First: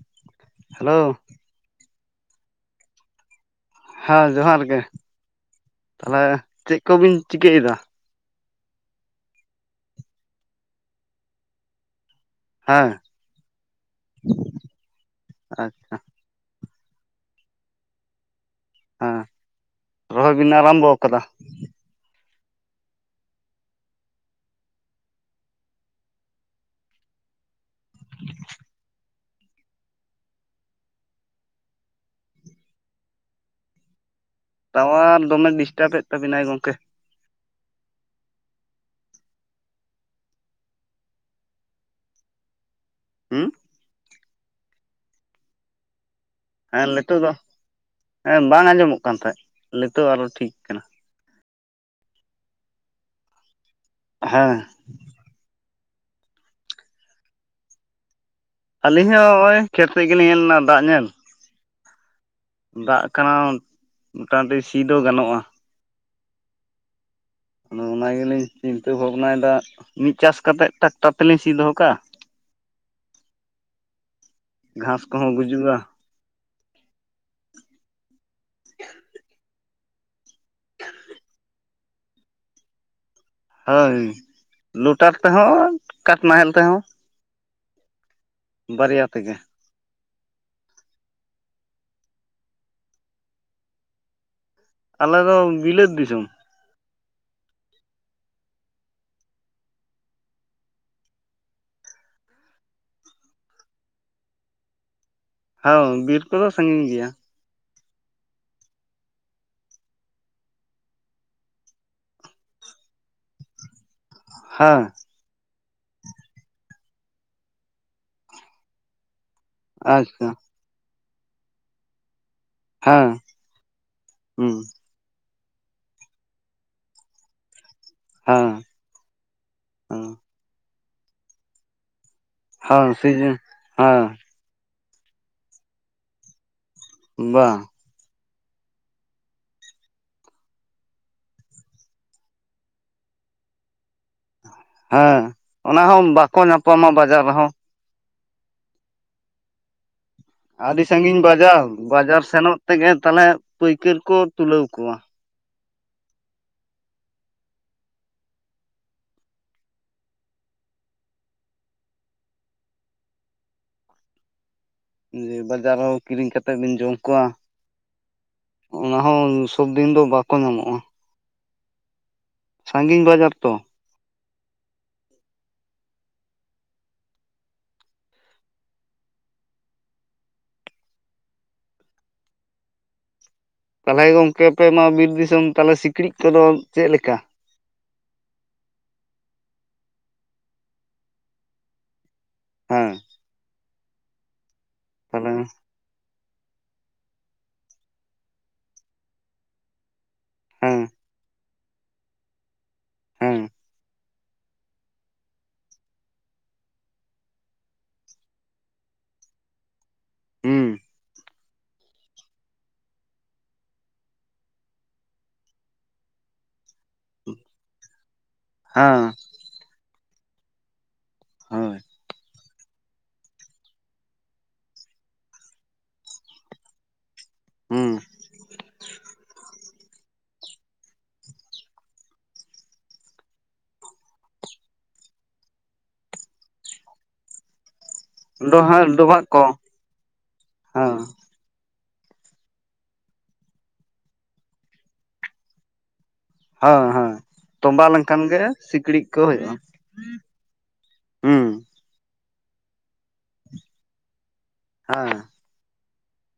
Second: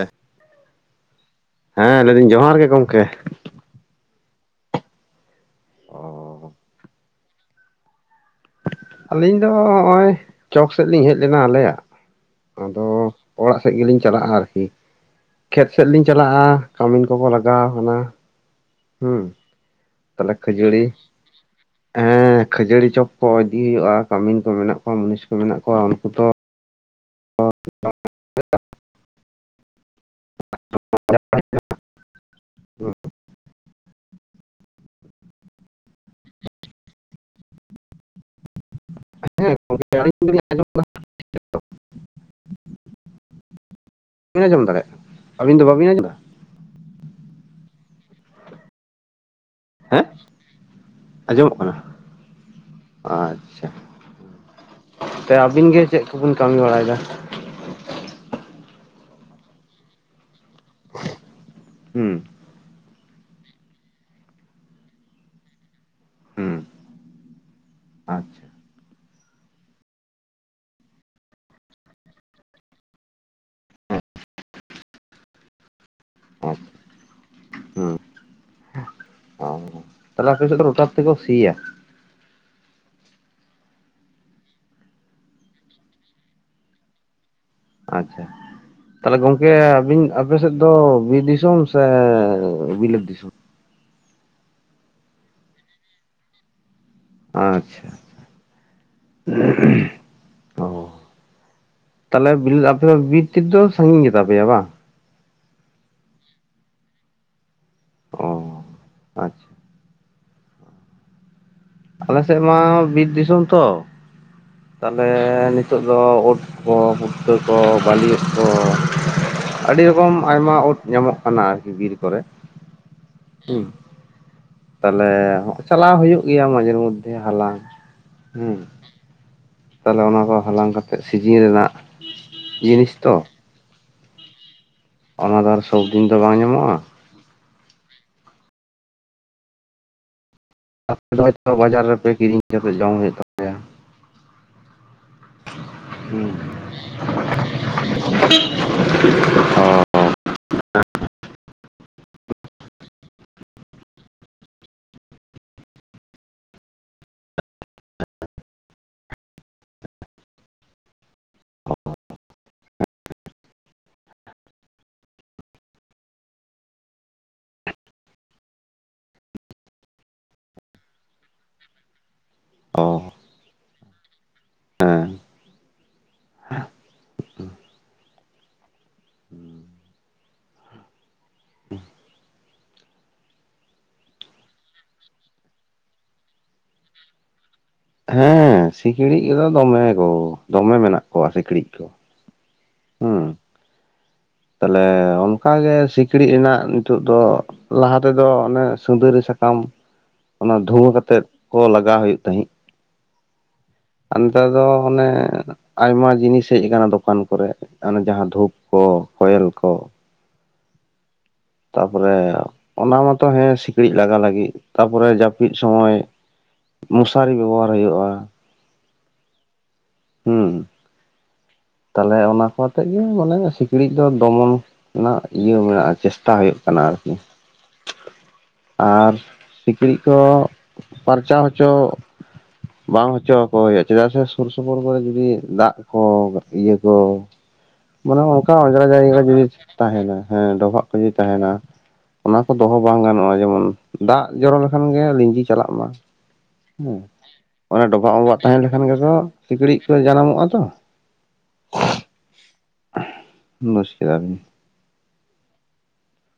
ᱮ hello ᱦᱮᱸ ᱞᱟᱹᱭ ᱫᱟᱹᱧ ᱡᱚᱦᱟᱨ ᱜᱮ ᱜᱚᱝᱠᱮ᱾ ᱦᱮᱸ ᱡᱚᱦᱟᱨ ᱜᱮ ᱛᱟᱦᱚᱞᱮ ᱪᱮᱜ ᱠᱚᱵᱤᱱ ᱪᱤᱠᱟᱹᱭ ᱫᱟ? ᱟᱹᱞᱤᱧ ᱫᱚ ᱦᱚᱸᱜ-ᱚᱭ ᱪᱚᱠ ᱥᱮᱜ ᱞᱤᱧ ᱦᱮᱡ ᱞᱮᱱᱟ ᱟᱞᱮᱭᱟᱜ᱾ ᱟᱫᱚ ᱦᱮᱸ ᱚᱲᱟᱜ ᱥᱮ ᱜᱮᱞᱤᱧ ᱪᱟᱞᱟᱜ-ᱟ ᱟᱨᱠᱤ, ᱠᱷᱮᱛ ᱥᱮᱜ ᱞᱤᱧ ᱪᱟᱞᱟᱜ ᱪᱟᱞᱟᱜ-ᱟ ᱠᱟᱢᱤᱱ ᱠᱚᱠᱚ ᱞᱟᱜᱟᱣ ᱠᱟᱱᱟ᱾ ᱦᱩᱸ ᱦᱮᱸ ᱛᱟᱦᱞᱮ ᱨᱚᱦᱚᱭ ᱵᱤᱱ ᱠᱷᱟᱹᱡᱟᱹᱲᱤ ᱟᱨᱟᱢᱵᱚ ᱟᱠᱟᱫᱟ ᱦᱮᱸ ᱠᱷᱟᱹᱡᱟᱹᱲᱤ ᱪᱚᱯ ᱠᱚ ᱤᱫᱤ ᱦᱩᱭᱩᱜ-ᱟ ᱠᱟᱢᱤᱱ ᱠᱚ ᱢᱮᱱᱟᱜ ᱠᱚᱣᱟ ᱢᱩᱱᱤᱥ ᱠᱚ ᱢᱮᱱᱟᱜ ᱠᱚᱣᱟ ᱩᱱᱠᱩ ᱛᱚ ᱚ [unintelligible] [unintelligible] ᱴᱟᱣᱟᱨ ᱫᱚᱢᱮ ᱰᱤᱥᱴᱟᱵᱮᱫ ᱛᱟᱵᱤᱱᱟᱭ ᱜᱚᱝᱠᱮ᱾ [inaudible] ᱦᱩᱸ? ᱵᱟᱵᱤᱱ ᱟᱸᱡᱚᱢ ᱫᱟᱲᱮᱭᱟᱜ, ᱟᱹᱵᱤᱱ ᱫᱚ ᱵᱟᱵᱤᱱ ᱟᱸᱡᱚᱢᱟ? ᱦᱮᱸ ᱱᱮᱛᱚᱜ ᱫᱚ, ᱦᱮᱸ ᱵᱟᱝ ᱟᱸᱡᱚᱢᱚᱜ ᱠᱟᱱ ᱛᱟᱦᱮᱸᱫ ᱦᱮᱸ ᱱᱮᱛᱚᱜ ᱟᱨᱚ ᱴᱷᱤᱠ ᱠᱟᱱᱟ᱾ ᱟᱸᱡᱚᱢᱚᱜ ᱠᱟᱱᱟ ᱟᱪᱪᱷᱟ᱾ ᱦᱮᱸ᱾ ᱛᱮ ᱟᱵᱤᱱ ᱜᱮ ᱪᱮᱫ ᱠᱚᱵᱤᱱ ᱠᱟᱹᱢᱤ ᱵᱟᱲᱟᱭᱮᱫᱟ? ᱟᱞᱤᱧ ᱦᱚᱸ ᱦᱚᱸᱜᱼᱚᱭ ᱠᱷᱮᱛ ᱥᱮᱫ ᱜᱮᱞᱤᱧ ᱦᱮᱡ ᱞᱮᱱᱟ ᱫᱟᱜ ᱧᱮᱞ᱾ ᱦᱩᱸ᱾ ᱫᱟᱜ ᱠᱟᱱᱟ, ᱢᱚᱴᱟ ᱢᱩᱴᱤ ᱥᱤ ᱫᱚ ᱜᱟᱱᱚᱜᱼᱟ᱾ ᱦᱩᱸ ᱚᱱᱚ ᱚᱱᱟ ᱟᱪᱪᱷᱟ ᱜᱮᱞᱤᱧ ᱪᱤᱱᱛᱟᱹ ᱵᱷᱟᱵᱽᱱᱟᱭᱮᱫᱟ ᱴ, ᱢᱤᱫ ᱪᱟᱥ ᱠᱟᱛᱮᱫ ᱴᱨᱟᱠᱴᱟᱨ ᱛᱮᱞᱤᱧ ᱥᱤ ᱫᱚᱦᱚ ᱠᱟᱜ-ᱟ᱾ [unintelligible] ᱦᱮᱸ ᱜᱷᱟᱸᱥ ᱠᱚᱦᱚᱸ ᱜᱩᱡᱩᱜ ᱨᱟ᱾ [inaudible] ‌ᱦᱩᱸ᱾ ᱚ ᱛᱟᱦᱚᱞᱮ ᱟᱯᱮ ᱥᱮᱫ ᱫᱚ ᱞᱚᱴᱟᱨ ᱛᱮᱠᱚ ᱥᱤᱭᱟ? ᱦᱳᱭ, ᱞᱚᱴᱟᱨ ᱛᱮᱦᱚᱸ ᱠᱟᱴ ᱱᱟᱦᱮᱞ ᱛᱮᱦᱚᱸ᱾ ᱟᱪᱪᱷᱟ, ᱵᱟᱨᱭᱟ ᱛᱟᱦᱚᱞᱮ ᱛᱮᱜᱮ ᱜᱚᱝᱠᱮ ᱟᱵᱤᱱ ᱟᱯᱮ ᱥᱮᱫ ᱫᱚ ᱵᱤᱨ ᱫᱤᱥᱚᱢ ᱥᱮ ᱵᱤᱞᱟᱹᱛ ᱫᱤᱥᱚᱢ? ᱟᱞᱮ ᱫᱚ ᱵᱤᱞᱟᱹᱛ ᱫᱤᱥᱚᱢ᱾ ᱟᱪᱪᱷᱟ᱾ ᱚ, ᱛᱟᱦᱚᱞᱮ ᱟᱯᱮ ᱫᱚ ᱵᱤᱨ ᱴᱤᱨ ᱫᱚ ᱥᱟᱺᱜᱤᱧ ᱜᱮ ᱛᱟᱯᱮᱭᱟ ᱵᱟᱝ? ᱦᱟᱹᱣ ᱵᱤᱨ ᱠᱚᱫᱚ ᱥᱟᱺᱜᱤᱧ ᱜᱮᱭᱟ᱾ ᱚ, ‌ᱟᱪᱪᱷᱟ᱾ ᱟᱞᱮ ᱥᱮᱫ ᱢᱟ ᱵᱤᱨ ᱫᱤᱥᱚᱢ ᱛᱚ, ᱦᱮᱸ ᱛᱟᱦᱚᱞᱮ ᱱᱤ ᱛᱚᱜ ᱫᱚ ᱩᱫ ᱠᱚ, ᱯᱩᱴᱠᱟᱹ ᱠᱚ, ᱵᱟᱹᱞᱤ ᱩᱫ ᱠᱚ ᱟᱰᱤ ᱨᱚᱠᱚᱢ ᱟᱪᱪᱷᱟ ᱟᱭᱢᱟ ᱳᱫ ᱧᱟᱢᱚᱜ ᱠᱟᱱᱟ ᱟᱨᱠᱤ ᱵᱤᱨ ᱠᱚᱨᱮ᱾ ᱦᱮᱸ᱾ ᱦᱩᱸ, ᱦᱩᱸ ᱛᱟ ᱛᱟᱦᱚᱞᱮ ᱦᱞᱮ ᱪᱟᱞᱟᱣ ᱦᱩᱭᱩᱜ ᱜᱮᱭᱟ ᱢᱟᱡᱷᱮᱨ ᱢᱚᱫᱽᱫᱷᱮ ᱦᱟᱞᱟᱝ᱾ ᱦᱩᱸ, ᱦᱮᱸ ᱛᱟᱦᱚᱞᱮ ᱦᱮᱸ ᱚᱱᱟᱠᱚ ᱦᱟᱞᱟᱝ ᱠᱟᱛᱮᱜ ᱥᱤᱡᱤᱱ ᱨᱮᱱᱟᱜ ᱦᱚᱸ ᱡᱤᱱᱤᱥ ᱛᱚ ᱥᱤᱡᱤᱱ ᱦᱚᱸ᱾ ᱚᱱᱟ ᱫᱚ ᱟᱨ ᱥᱚᱵ ᱫᱤᱱ ᱫᱚ ᱵᱟᱝ ᱧᱟᱢᱚᱜᱼᱟ, ᱵᱟᱝ᱾ ᱟᱯᱮ ᱫᱚ ᱦᱚᱭᱛᱚ ᱵᱟᱡᱟᱨ ᱨᱮᱯᱮ ᱠᱤᱨᱤᱧ ᱠᱟᱛᱮ ᱡᱚᱢ ᱦᱩᱭᱩᱜ ᱛᱟ ᱦᱮᱸ, ᱚᱱᱟ ᱦᱚᱸ ᱦᱩᱸ᱾ ᱵᱟᱠᱚ ᱧᱟᱯᱟᱢᱟ ᱵᱟᱡᱟᱨ ᱨᱮᱦᱚᱸ᱾ [inaudible] ᱟᱰᱤ ᱥᱟᱺᱜᱤᱧ ᱵᱟᱡᱟᱨ, ᱵᱟᱡᱟᱨ ᱥᱮᱱᱚᱜ ᱛᱮᱜᱮ ᱛᱟᱦᱚᱞᱮ ᱯᱟᱹᱭᱠᱟᱹᱨ ᱠᱚ ᱛᱩᱞᱟᱹᱣ ᱠᱚᱣᱟ᱾ [inaudible] ᱡᱮ ᱵᱟᱡᱟᱨ ᱨᱮᱦᱚᱸ ᱠᱤᱨᱤᱧ ᱠᱟᱛᱮᱜ ᱵᱤᱱ ᱡᱚᱢ ᱠᱚᱣᱟ, ᱚᱱᱟ ᱦᱚᱸ ᱥᱚᱵ ᱫᱤᱱ ᱫᱚ ᱵᱟᱠᱚ ᱧᱟᱢᱚᱜᱼᱟ᱾ ᱥᱟᱺᱜᱤᱧ ᱵᱟᱡᱟᱨ ᱛᱚ᱾ ᱦᱮᱸ᱾ ᱛᱟᱦᱚᱞᱮ ᱜᱚᱝᱠᱮ ᱟᱯᱮ ᱢᱟ ᱵᱤᱨ ᱫᱤᱥᱚᱢ, ᱛᱟᱦᱚᱞᱮ ᱥᱤᱠᱬᱤᱡ ᱠᱚᱫᱚ ᱪᱮᱫ ᱞᱮᱠᱟ? ᱦᱮᱸ ᱥᱤᱠᱲᱤᱡ ᱠᱚᱫᱚ ᱫᱚᱢᱮ ᱜᱳ, ᱫᱚᱢᱮ ᱢᱮᱱᱟᱜ ᱠᱚᱣᱟ ᱥᱤᱠᱲᱤᱡ ᱠᱚ᱾ ᱦᱮᱸ᱾ ᱦᱩᱸ᱾ ᱛᱟᱦᱞᱮ ᱛᱟᱦᱚᱞᱮ ᱚᱱᱠᱟ ᱜᱮ ᱥᱤᱠ ᱥᱤᱸᱠᱲᱤᱡ ᱨᱮᱱᱟᱜ ᱱᱤᱛᱚᱜ ᱫᱚ ᱞᱟᱦᱟ ᱛᱮᱫᱚ ᱚᱱᱮ ᱥᱤᱸᱫᱟᱹᱨᱤ ᱥᱟᱠᱟᱢ ᱚᱱᱟ ᱦᱮᱸ ᱫᱷᱩᱶᱟᱹ ᱠᱟᱛᱮᱫ ᱠᱚ ᱞᱟᱜᱟᱣ ᱦᱩᱭᱩᱜ ᱛᱟᱦᱮᱸᱫ᱾ ᱦᱮᱸ ᱟᱨ ᱱᱮᱛᱟᱨ ᱫᱚ ᱦᱟᱱᱮ ᱟᱭᱢᱟ ᱡᱤᱱᱤᱥ ᱦᱮᱡ ᱟᱠᱟᱱᱟ ᱫᱚᱠᱟᱱ ᱠᱚᱨᱮ, ᱚᱱᱮ ᱡᱟᱦᱟᱸ ᱫᱷᱩᱯ ᱠᱚ ᱠᱚᱭᱮᱞ ᱠᱚ᱾ ᱦᱩᱸ᱾ ᱛᱟᱯᱚᱨᱮ ᱚᱱᱟ ᱢᱟᱛᱚ ᱦᱮᱸ ᱥᱤᱠᱬᱤᱡ ᱞᱟᱜᱟ ᱞᱟᱹᱜᱤᱫ᱾ ᱛᱟᱯᱚᱨᱮ ᱡᱟᱹᱯᱤᱫ ᱥᱚᱢᱚᱭ ᱢᱚᱥᱟᱨᱤ ᱵᱮᱵᱚᱦᱟᱨ ᱦᱩᱭᱩᱜ-ᱟ᱾ ᱦᱮᱸ᱾ ᱦᱩᱸ᱾ ᱦᱳᱭ᱾ ᱛᱟᱦᱞᱮ ᱚᱱᱟ ᱥᱟᱶᱛᱮᱜᱮᱧ ᱢᱚᱱᱮᱭᱮᱜ-ᱟ ᱥᱤᱠᱬᱤᱡ ᱫᱚ ᱫᱚᱢᱚᱱ ᱨᱮᱱᱟᱜ ᱤᱭᱟᱹ ᱢᱮᱱᱟᱜ-ᱟ ᱪᱮᱥᱴᱟ ᱦᱩᱭᱩᱜ ᱠᱟᱱᱟ ᱟᱨᱠᱤ᱾ ᱦᱩᱸ᱾ ᱟᱨ ᱥᱤᱠᱬᱤᱡ ᱠᱚ ᱯᱟᱨᱪᱟᱣ ᱦᱚᱪᱚᱜ᱾ ᱵᱟᱝ ᱦᱚᱪᱚ ᱟᱠᱚ ᱦᱩᱭᱩᱜ-ᱟ, ᱪᱮᱫᱟᱜ ᱥᱮ ᱥᱩᱨ-ᱥᱩᱯᱩᱨ ᱠᱚᱨᱮ ᱡᱩᱫᱤ ᱫᱟᱜ ᱠᱚ ᱤᱭᱟᱹ ᱠᱚ ᱢᱟᱱᱮ ᱚᱱᱠᱟ ᱚᱸᱡᱽᱨᱟ ᱰᱚᱦᱟᱜ ᱡᱟᱭᱜᱟ ᱨᱮ ᱰᱚᱵᱷᱟᱜ ᱡᱩᱫᱤ ᱠᱚ ᱛᱟᱸᱦᱮᱱᱟ ᱦᱮᱸ ᱰᱚᱵᱷᱟᱜ ᱠᱚ ᱡᱩᱫᱤ ᱛᱟᱸᱦᱮᱱᱟ᱾ ᱚᱱᱟ ᱠᱚ ᱫᱚᱦᱚ ᱵᱟᱝ ᱜᱟᱱᱚᱜ-ᱟ ᱡᱮᱢᱚᱱ ᱫᱟᱜ ᱡᱚᱨᱚ ᱞᱮᱠᱷᱟᱱ ᱜᱮ ᱞᱤᱸᱡᱤ ᱪᱟᱞᱟᱜ ᱢᱟ᱾ ᱦᱮᱸ ᱦᱩᱸ, ᱦᱮᱸ ᱚᱱᱮ ᱛᱚᱸᱵᱟ ᱰᱚᱵᱷᱟᱜ ᱞᱮᱱᱠᱷᱟᱱ ᱜᱮ ᱢᱚᱵᱟᱜ ᱛᱟᱦᱮᱸ ᱞᱮᱠᱷᱟᱱ ᱥᱤᱠᱲᱤᱡ ᱜᱮᱛᱚ ᱠᱚ ᱦᱩᱭᱩᱜᱼᱟ ᱥᱤᱠᱬᱤᱡ ᱠᱚ ᱡᱟᱱᱟᱢᱚᱜ-ᱟ ᱛᱚ᱾ ᱦᱩᱸ᱾ ᱵᱩᱡ ᱠᱮᱜ-ᱟ. ᱵᱤᱱ᱾ ᱦᱮᱸ᱾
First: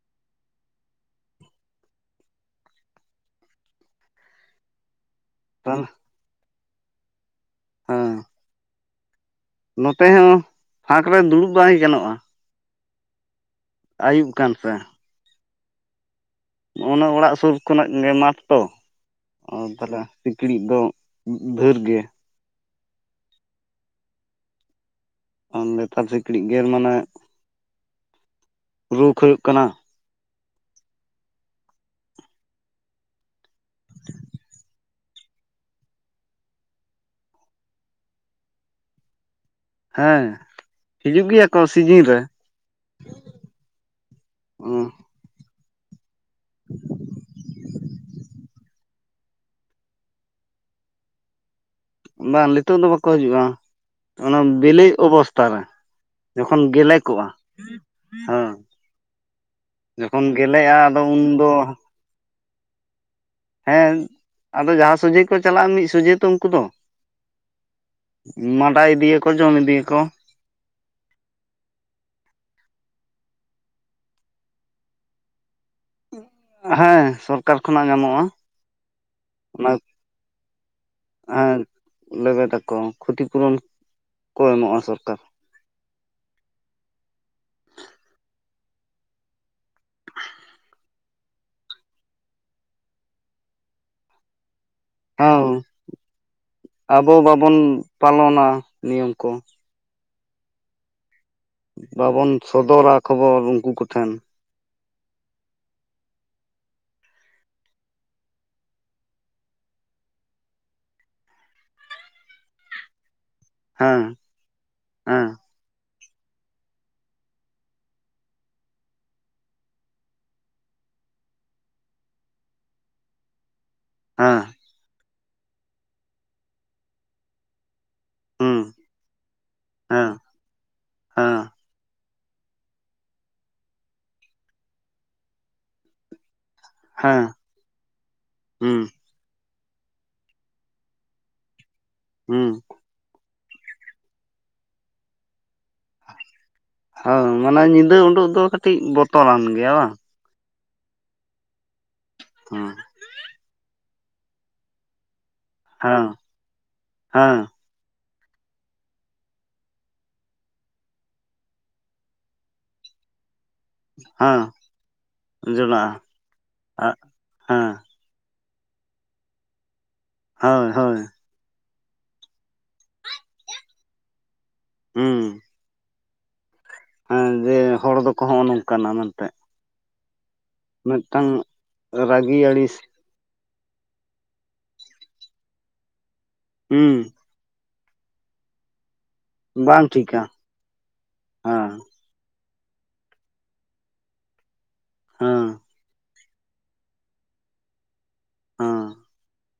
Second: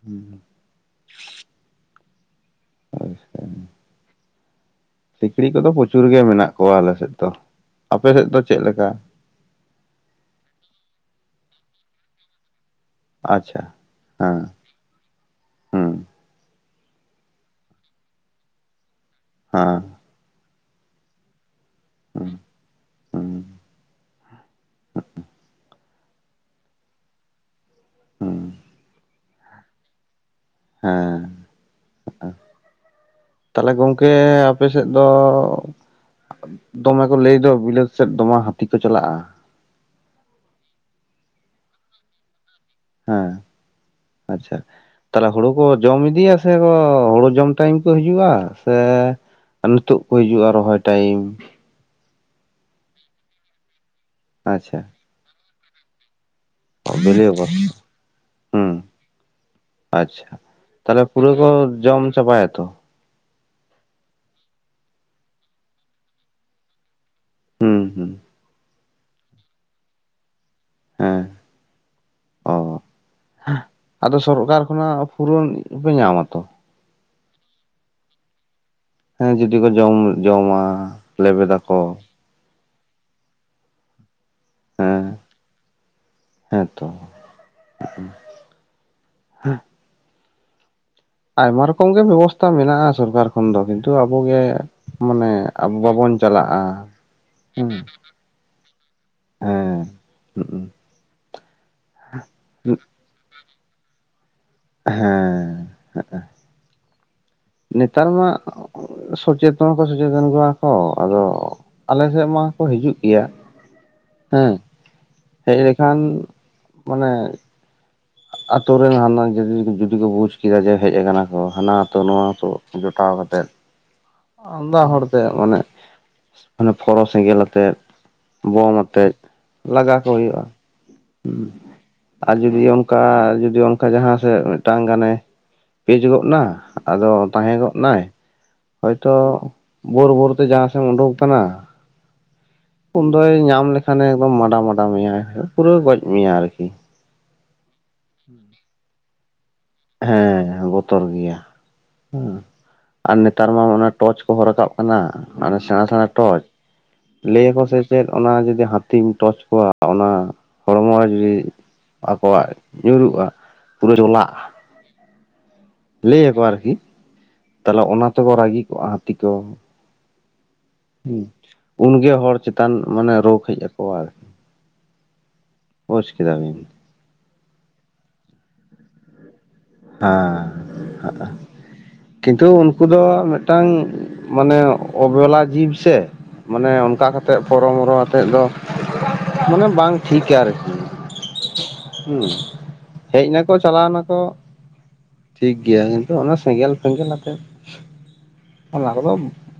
ᱦᱩᱸ ᱦᱩᱸ᱾ ᱟᱪᱪᱷᱟ᱾ ᱥᱤᱠᱬᱤᱡ ᱠᱚᱫᱚ ᱛᱟᱦᱚᱞᱮ ᱯᱨᱚᱪᱩᱨ ᱜᱮ ᱢᱮᱱᱟᱜ ᱠᱚᱣᱟ ᱟᱞᱮ ᱥᱮᱫ ᱫᱚ᱾ ᱟᱯᱮ ᱦᱮᱸ ᱥᱮᱫ ᱫᱚ ᱪᱮᱫ ᱞᱮᱠᱟ? ᱱᱚᱛᱮ ᱦᱚᱸ ᱯᱷᱟᱸᱠ ᱨᱮ ᱫᱩᱲᱩᱵ ᱵᱟᱭ ᱜᱟᱱᱚᱜ-ᱟ᱾ ᱟᱪᱪᱷᱟ᱾ ᱟᱹᱭᱩᱵ ᱦᱮᱸ ᱠᱟᱱ ᱥᱮ᱾ ᱦᱩᱸ ᱚᱱᱮ ᱚᱲᱟᱜ ᱥᱩᱨ ᱠᱷᱚᱱᱟᱜ ᱜᱮ ᱢᱟᱴ ᱛᱚ, ᱟᱫᱚ ᱦᱮᱸ ᱛᱟᱞᱦᱮ ᱥᱤᱠᱬᱤᱡ ᱫᱚ ᱫᱷᱟ. ᱨ ᱜᱮ ᱦᱩᱸ ᱦᱩᱸ᱾ ᱱᱮᱛᱟᱨ ᱥᱤᱠᱬᱤᱡ ᱜᱮᱨ ᱢᱟᱱᱮ ᱦᱩᱸ ᱨᱳᱠ ᱦᱩᱭᱩᱜ ᱠᱟᱱᱟ᱾ ᱦᱮᱸ᱾ ᱛᱟᱦᱞᱮ ᱜᱚᱝᱠᱮ ᱟᱯᱮ ᱥᱮᱫ ᱫᱚ ᱫᱚᱢᱮ ᱠᱚ ᱞᱟᱹᱭ ᱫᱚ ᱵᱤᱞᱟᱹᱛ ᱥᱮᱫ ᱫᱚᱢᱮ ᱦᱟᱹᱛᱤ ᱠᱚ ᱪᱟᱞᱟᱜ-ᱟ᱾ ᱦᱮᱸ, ᱦᱤᱡᱩᱜ ᱜᱮᱭᱟ ᱠᱚ ᱥᱤᱡᱤᱱ ᱨᱮ᱾ ᱦᱮᱸ, ᱟᱪᱪᱷᱟ᱾ ᱛᱟᱦᱞᱮ ᱦᱳᱲᱳ ᱠᱚ ᱡᱚᱢ ᱤᱫᱤᱭᱟ ᱥᱮ ᱠᱚ ᱦᱳᱲᱳ ᱡᱚᱢ ᱴᱟᱭᱤᱢ ᱠᱚ ᱦᱤᱡᱩᱜ-ᱟ ᱥᱮ ᱟᱨ ᱱᱤᱛᱳᱜ ᱠᱚ ᱦᱤᱡᱩᱜ-ᱟ ᱨᱚᱦᱚᱭ ᱴᱟᱭᱤᱢ? ᱵᱟᱝ ᱱᱤᱛᱳᱜ ᱫᱚ ᱵᱟᱠᱚ ᱦᱤᱡᱩᱜ-ᱟ ᱚᱱᱟ ᱟᱪᱪᱷᱟ ᱵᱤᱞᱤᱜ ᱚᱵᱚᱥᱛᱟ ᱨᱮ᱾ ᱡᱚᱠᱷᱚᱱ ᱜᱮᱞᱮ ᱵᱤᱞᱤ ᱠᱚᱜ-ᱟ ᱚᱵᱚᱥ ᱦᱮᱸ᱾ ᱦᱩᱸ ᱡᱚᱠᱷᱚᱱ ᱟᱪᱪᱷᱟ ᱜᱮᱞᱮᱜ-ᱟ ᱟᱫᱚ ᱛᱟᱦᱚᱞᱮ ᱯᱩᱨᱟᱹ ᱠᱚ ᱩᱱᱫᱚ ᱡᱚᱢ ᱪᱟᱵᱟᱭᱟᱛᱚ ᱦᱮᱸ ᱟᱫᱚ ᱡᱟᱦᱟᱸ ᱥᱚᱡᱷᱮ ᱠᱚ ᱪᱟᱞᱟᱜ-ᱟ, ᱢᱤᱫ ᱥᱚᱡᱷᱮ ᱛᱚ ᱩᱱᱠᱩ ᱫᱚ᱾ ᱦᱩᱸ ᱦᱩᱸ ᱢᱟᱰᱟ ᱤᱫᱤᱭᱟᱠᱚ, ᱡᱚᱢ ᱤᱫᱤᱭᱟᱠᱚ᱾ ᱦᱮᱸ ᱚ ᱾ ᱟᱫᱚ ᱥᱚᱨᱠᱟᱨ ᱠᱷᱚᱱᱟᱜ ᱯᱩᱨᱚᱱ ᱯᱮ ᱧᱟᱢᱟ ᱛᱚ᱾ ᱦᱮᱸ ᱥᱚᱨᱠᱟᱨ ᱠᱷᱚᱱᱟᱜ ᱧᱟᱢᱚᱜᱼᱟ ᱾ ᱦᱮᱸ ᱡᱩᱫᱤ ᱠᱚ ᱡᱚᱢ-ᱡᱚᱢᱟ ᱞᱮᱵᱮᱫ ᱟᱠᱚ, ᱞᱮᱵᱮᱫ ᱫᱟᱠᱚ ᱠᱷᱚᱛᱤ ᱯᱩᱨᱚᱱ ᱠᱚ ᱮᱢᱚᱜᱼᱟ ᱦᱮᱸ ᱥᱚᱨᱠᱟᱨ ᱦᱮᱸ ᱛᱚ ᱾ ᱟᱭᱢᱟ ᱨᱚᱠᱚᱢ ᱜᱮ ᱵᱮᱵᱚᱥᱛᱷᱟ ᱢᱮᱱᱟᱜ-ᱟ ᱥᱚᱨᱠᱟᱨ ᱠᱷᱚᱱ ᱫᱚ ᱠᱤᱱᱛᱩ ᱟᱵᱚᱜᱮ ᱢᱟᱱᱮ ᱦᱮᱸ ᱟᱵᱚ ᱵᱟᱵᱚᱱ ᱪᱟᱞᱟᱜᱼᱟ ᱟᱵᱚ ᱵᱟᱵᱚᱱ ᱦᱮᱸ ᱯᱟᱞᱚᱱᱟ ᱱᱤᱭᱚᱢ ᱠᱚ ᱦᱮᱸ, ᱦᱩᱸ ᱵᱟᱵᱚᱱ ᱥᱚᱫᱚᱨᱟ ᱠᱷᱚᱵᱚᱨ ᱩᱱᱠᱩ ᱠᱚ ᱴᱷᱮᱱ, ᱦᱮᱸ, ᱱᱮᱛᱟᱨ ᱢᱟ ᱥᱚᱪᱮᱛᱚᱱ ᱦᱚᱸᱠᱚ ᱥᱚᱪᱮᱛᱚᱱ ᱠᱚᱣᱟ ᱠᱚ ᱟᱫᱚ ᱟᱞᱮ ᱥᱮᱫ ᱢᱟᱠᱚ ᱦᱤᱡᱩᱜ ᱜᱮᱭᱟ᱾ ᱦᱮᱸ, ᱦᱮᱸ, ᱦᱮᱸ ᱦᱮᱡ ᱞᱮᱠᱷᱟᱱ ᱢᱟᱱᱮ ᱟᱛᱳ ᱨᱮᱱ ᱦᱟᱱᱟ ᱡᱩᱫᱤ ᱡᱩᱫᱤ ᱠᱚ ᱵᱩᱡᱽ ᱠᱮᱫᱟ ᱡᱮ ᱦᱮᱡ ᱟᱠᱟᱱᱟ ᱠᱚ ᱦᱟᱱᱟ ᱟᱛᱳ ᱱᱚᱣᱟ ᱟᱛᱳ ᱡᱚᱴᱟᱣ ᱠᱟᱛᱮᱫ ᱦᱮᱸ ᱟᱢᱫᱟ ᱦᱚᱲ ᱛᱮ ᱢᱟᱱᱮ ᱢᱟᱱᱮ ᱯᱷᱚᱨᱚ ᱥᱮᱸᱜᱮᱞ ᱟᱛᱮᱫ ᱦᱩᱸ ᱵᱳᱢ ᱟᱛᱮᱫ ᱞᱟᱜᱟ ᱠᱚ ᱦᱮᱸ ᱦᱩᱭᱩᱜᱼᱟ, ᱦᱮᱸ ᱟᱨ ᱡᱩᱫᱤ ᱚᱱᱠᱟ ᱡᱩᱫᱤ ᱚᱱᱠᱟ ᱡᱟᱦᱟᱸ ᱥᱮᱫ ᱢᱤᱫᱴᱟᱝ ᱜᱟᱱᱮ ᱯᱮᱡ ᱜᱚᱫ ᱱᱟ ᱟᱫᱚ ᱦᱮᱸ ᱛᱟᱦᱮᱸ ᱜᱚᱫ ᱱᱟᱭ ᱦᱩᱸ ᱦᱚᱭ ᱛᱚ ᱵᱳᱨ ᱵᱳᱨ ᱛᱮ ᱡᱟᱦᱟᱸ ᱥᱮᱫ ᱮ ᱩᱰᱩᱠ ᱠᱟᱱᱟ᱾ ᱦᱩᱸ ᱾ ᱩᱱᱫᱚᱭ ᱧᱟᱢ ᱞᱮᱠᱷᱟᱱ ᱮ ᱮᱠᱫᱚᱢ ᱢᱟᱰᱟ ᱢᱟᱰᱟ ᱢᱮᱭᱟᱭ ᱯᱩᱨᱟᱹ ᱜᱚᱡ ᱢᱮᱭᱟᱭ ᱟᱨᱠᱤ᱾ ᱦᱮᱸ ᱢᱟᱱᱮ ᱧᱤᱫᱟᱹ ᱩᱰᱩᱜ ᱫᱚ ᱠᱟᱹᱴᱤᱡ ᱵᱚᱛᱚᱨᱟᱱ ᱜᱮᱭᱟ ᱵᱟᱝ᱾ ᱦᱮᱸ ᱵᱚᱛᱚᱨ ᱜᱮᱭᱟ, ᱦᱩᱸ [unintelligible] ᱟᱨ ᱱᱮᱛᱟᱨ ᱢᱟ ᱚᱱᱟ ᱴᱚᱨᱪ ᱠᱚᱦᱚᱸ ᱨᱟᱠᱟᱵ ᱠᱟᱱᱟ, ᱢᱟᱱᱮ ᱥᱮᱬᱟ ᱦᱮᱸ ᱥᱮᱬᱟ ᱴᱚᱪ ᱦᱮᱸ ᱞᱟᱹᱭ ᱟᱠᱚ ᱥᱮ ᱪᱮᱫ ᱚᱱᱟ ᱡᱩᱫᱤ ᱦᱟᱹᱛᱤᱢ ᱴᱚᱪ ᱠᱚᱣᱟ ᱚᱱᱟ ᱦᱚᱲᱢᱚ ᱡᱩᱫᱤ ᱟᱠᱚᱣᱟᱜ ᱧᱩᱨᱩᱜᱼᱟ, ᱯᱩᱨᱟᱹ ᱦᱮᱸ [unintelligible] ᱞᱟᱹᱭ ᱟᱠᱚ ᱟᱨᱠᱤ, [unintelligible] ᱛᱟᱦᱚᱞᱮ ᱚᱱᱟ ᱛᱮᱦᱚ ᱨᱟᱹᱜᱤ ᱠᱚᱜᱼᱟ ᱦᱟᱹᱛᱤ ᱠᱚ᱾ ᱦᱳᱭ ᱦᱳᱭ᱾ ᱩᱱ ᱜᱮ ᱦᱚᱲ ᱪᱮᱛᱟᱱ ᱢᱟᱱᱮ ᱨᱳᱜᱽ ᱦᱮᱡ ᱟᱠᱚᱣᱟ ᱟᱨᱠᱤ᱾ ᱦᱩᱸᱢ ᱵᱩᱡᱽ ᱠᱮᱫᱟ ᱵᱤᱱ᱾ ᱦᱮᱸ ᱡᱮ ᱦᱚᱲ ᱫᱚᱠᱚ ᱦᱚᱜᱼᱚ ᱱᱚᱜ ᱱᱚᱝᱠᱟᱱᱟ ᱢᱮᱱᱛᱮ᱾ ᱦᱮᱸ ᱢᱤᱫᱴᱟᱝ ᱨᱟᱹᱜᱤ ᱠᱤᱱᱛᱩ ᱟᱹᱲᱤᱥ ᱩᱱᱠᱩ ᱫᱚ ᱢᱤᱫᱴᱟᱝ ᱢᱟᱱᱮ ᱚᱵᱮᱞᱟ ᱡᱤᱵ ᱥᱮ ᱢᱟᱱᱮ ᱦᱩᱸ ᱚᱱᱠᱟ ᱠᱟᱛᱮ ᱟᱛᱮᱫ ᱯᱚᱨᱚᱢᱚᱨᱚ ᱟᱛᱮᱫ ᱫᱚ ᱢᱟᱱᱮ ᱵᱟᱝ ᱴᱷᱤᱠᱟ ᱟᱨᱠᱤ᱾ ᱦᱮᱸ ᱦᱩᱸ ᱦᱮᱡ ᱱᱟᱠᱚ ᱪᱟᱞᱟᱣ ᱱᱟᱠᱚ ᱦᱮᱸ ᱴᱷᱤᱠ ᱜᱮᱭᱟ ᱠᱤᱱᱛᱩ ᱚᱱᱟ ᱥᱮᱸᱜᱮᱞ ᱥᱮᱸᱜᱮᱞ ᱟᱛᱮᱫ ᱦᱮᱸ ᱚᱱᱟ ᱠᱚᱫᱚ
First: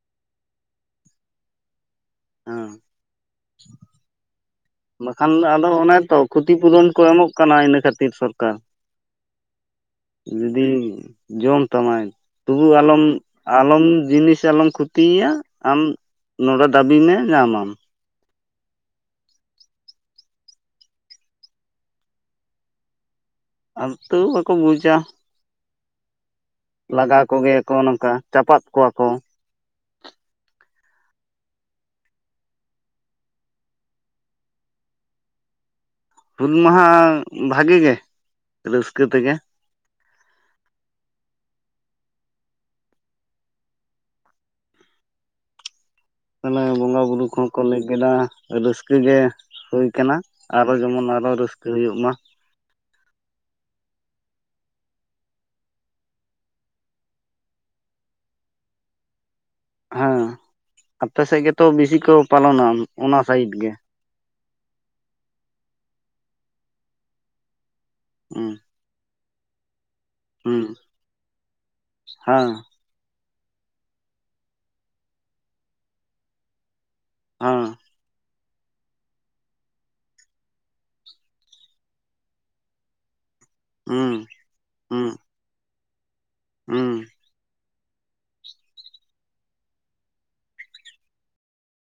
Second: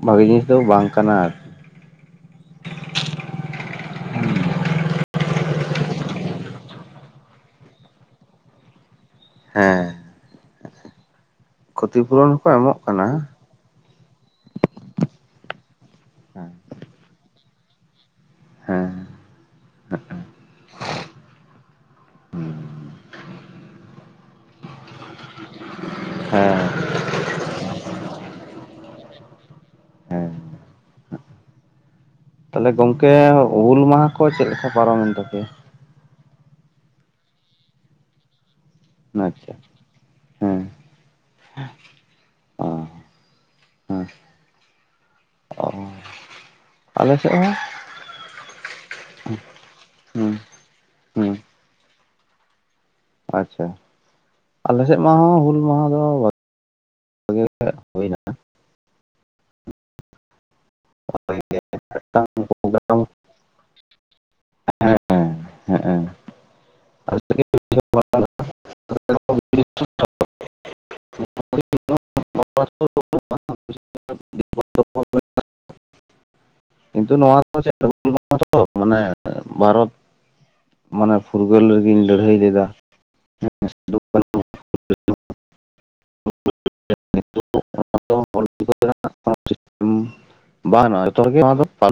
ᱵᱷᱟᱜᱤ ᱡᱤᱱᱤᱥ ᱫᱚ ᱵᱟᱝ ᱠᱟᱱᱟ ᱟᱨᱠᱤ᱾ ᱦᱮᱸ [unintelligible] ᱵᱟᱠᱷᱟᱱ ᱟᱫᱚ ᱚᱱᱮ ᱛᱚ ᱠᱷᱚᱛᱤ ᱯᱩᱨᱚᱱ ᱠᱚ ᱮᱢᱚᱜ ᱠᱟᱱᱟ ᱤᱱᱟᱹ ᱠᱷᱟᱹᱛᱤᱨ ᱥᱚᱨᱠᱟᱨ᱾ ᱦᱮᱸ ᱡᱩᱫᱤ ᱡᱚᱢ ᱛᱟᱢᱟᱭ ᱠᱷᱚᱛᱤ ᱯᱩᱨᱚᱱ ᱦᱚᱸᱠᱚ ᱛᱵᱩ ᱮᱢᱚᱜ ᱟᱞᱚᱢ᱾ ᱠᱟᱱᱟ ᱟᱞᱚᱢ ᱡᱤᱱᱤᱥ ᱟᱞᱚᱢ ᱠᱷᱚᱛᱤᱭᱟ ᱟᱢ ᱱᱚᱰᱮ ᱫᱟᱹᱵᱤ ᱢᱮ ᱧᱟᱢᱟᱢ᱾ ᱦᱮᱸ [unintelligible] ᱟᱛᱟᱹᱣ ᱵᱟᱠᱚ ᱵᱩᱡᱟ᱾ ᱦᱮᱸ ᱞᱟᱜᱟ ᱠᱚ ᱜᱮᱭᱟ ᱠᱚ ᱱᱚᱝᱠᱟ ᱪᱟᱯᱟᱫ ᱠᱚᱣᱟ ᱠᱚ᱾ ᱛᱟᱦᱚᱞᱮ ᱜᱚᱝᱠᱮ ᱦᱩᱞ ᱢᱟᱦᱟ ᱠᱚ ᱪᱮᱫ ᱞᱮᱠᱟ ᱯᱟᱨᱚᱢᱮᱱ ᱛᱟᱯᱮᱭᱟ᱾ ᱦᱩᱞ ᱢᱟᱦᱟ ᱵᱷᱟᱜᱤ ᱜᱮ᱾ ᱨᱟᱹᱥᱠᱟᱹ ᱛᱮᱜᱮ ᱟᱪᱪᱷᱟ ᱦᱮᱸ ᱚ ᱦᱮᱸ ᱚᱸ ᱛᱟᱞᱮ ᱵᱚᱸᱜᱟ ᱵᱩᱨᱩ ᱠᱚ ᱦᱚᱸ ᱠᱚ ᱞᱟᱹᱭ᱾ ᱠᱮᱫᱟ ᱨᱟᱹᱥᱠᱟᱹ ᱜᱮ ᱦᱩᱭ ᱠᱟᱱᱟ ᱦᱩᱸ ᱟᱨᱚ ᱡᱮᱢᱚᱱ ᱟᱨᱚ ᱦᱩᱸ ᱨᱟᱹᱥᱠᱟᱹᱭᱩᱜ ᱢᱟ᱾ ᱟᱪᱪᱷᱟ ᱟᱞᱮ ᱥᱮᱫ ᱢᱟ ᱦᱩᱞ ᱢᱟᱦᱟ ᱫᱚ᱾ [unintelligible] ᱦᱩᱭᱱᱟ ᱦᱟᱸ ᱟᱯᱮ ᱥᱮᱫ ᱜᱮᱛᱚ ᱵᱤᱥᱤ ᱠᱚ ᱯᱟᱞᱚᱱᱟ ᱚᱱᱟ ᱥᱟᱭᱤᱰ ᱜᱮ᱾ ᱦᱮᱸᱻᱮ [unintelligible] ᱩᱸᱻ ᱩᱸᱻ ᱦᱟᱸ [unintelligible] [unintelligible] ᱠᱤᱱᱛᱩ ᱱᱚᱣᱟ ᱫᱚ ᱦᱮᱸ ᱪᱮᱫ [inaudible] [unintelligible] ᱛᱚ ᱢᱟᱱᱮ ᱵᱷᱟᱨᱚᱛ ᱢᱟᱱᱮ ᱯᱷᱩᱨᱜᱟᱹᱞ ᱨᱮᱜᱮᱧ ᱞᱟᱹᱲᱦᱟᱹᱭ ᱞᱮᱫᱟ᱾ ᱦᱮᱸ ᱥᱩᱫᱩ ᱦᱩᱸ ᱵᱟᱹᱱᱩᱜ ᱩᱜᱸ [unintelligible] [unintelligible]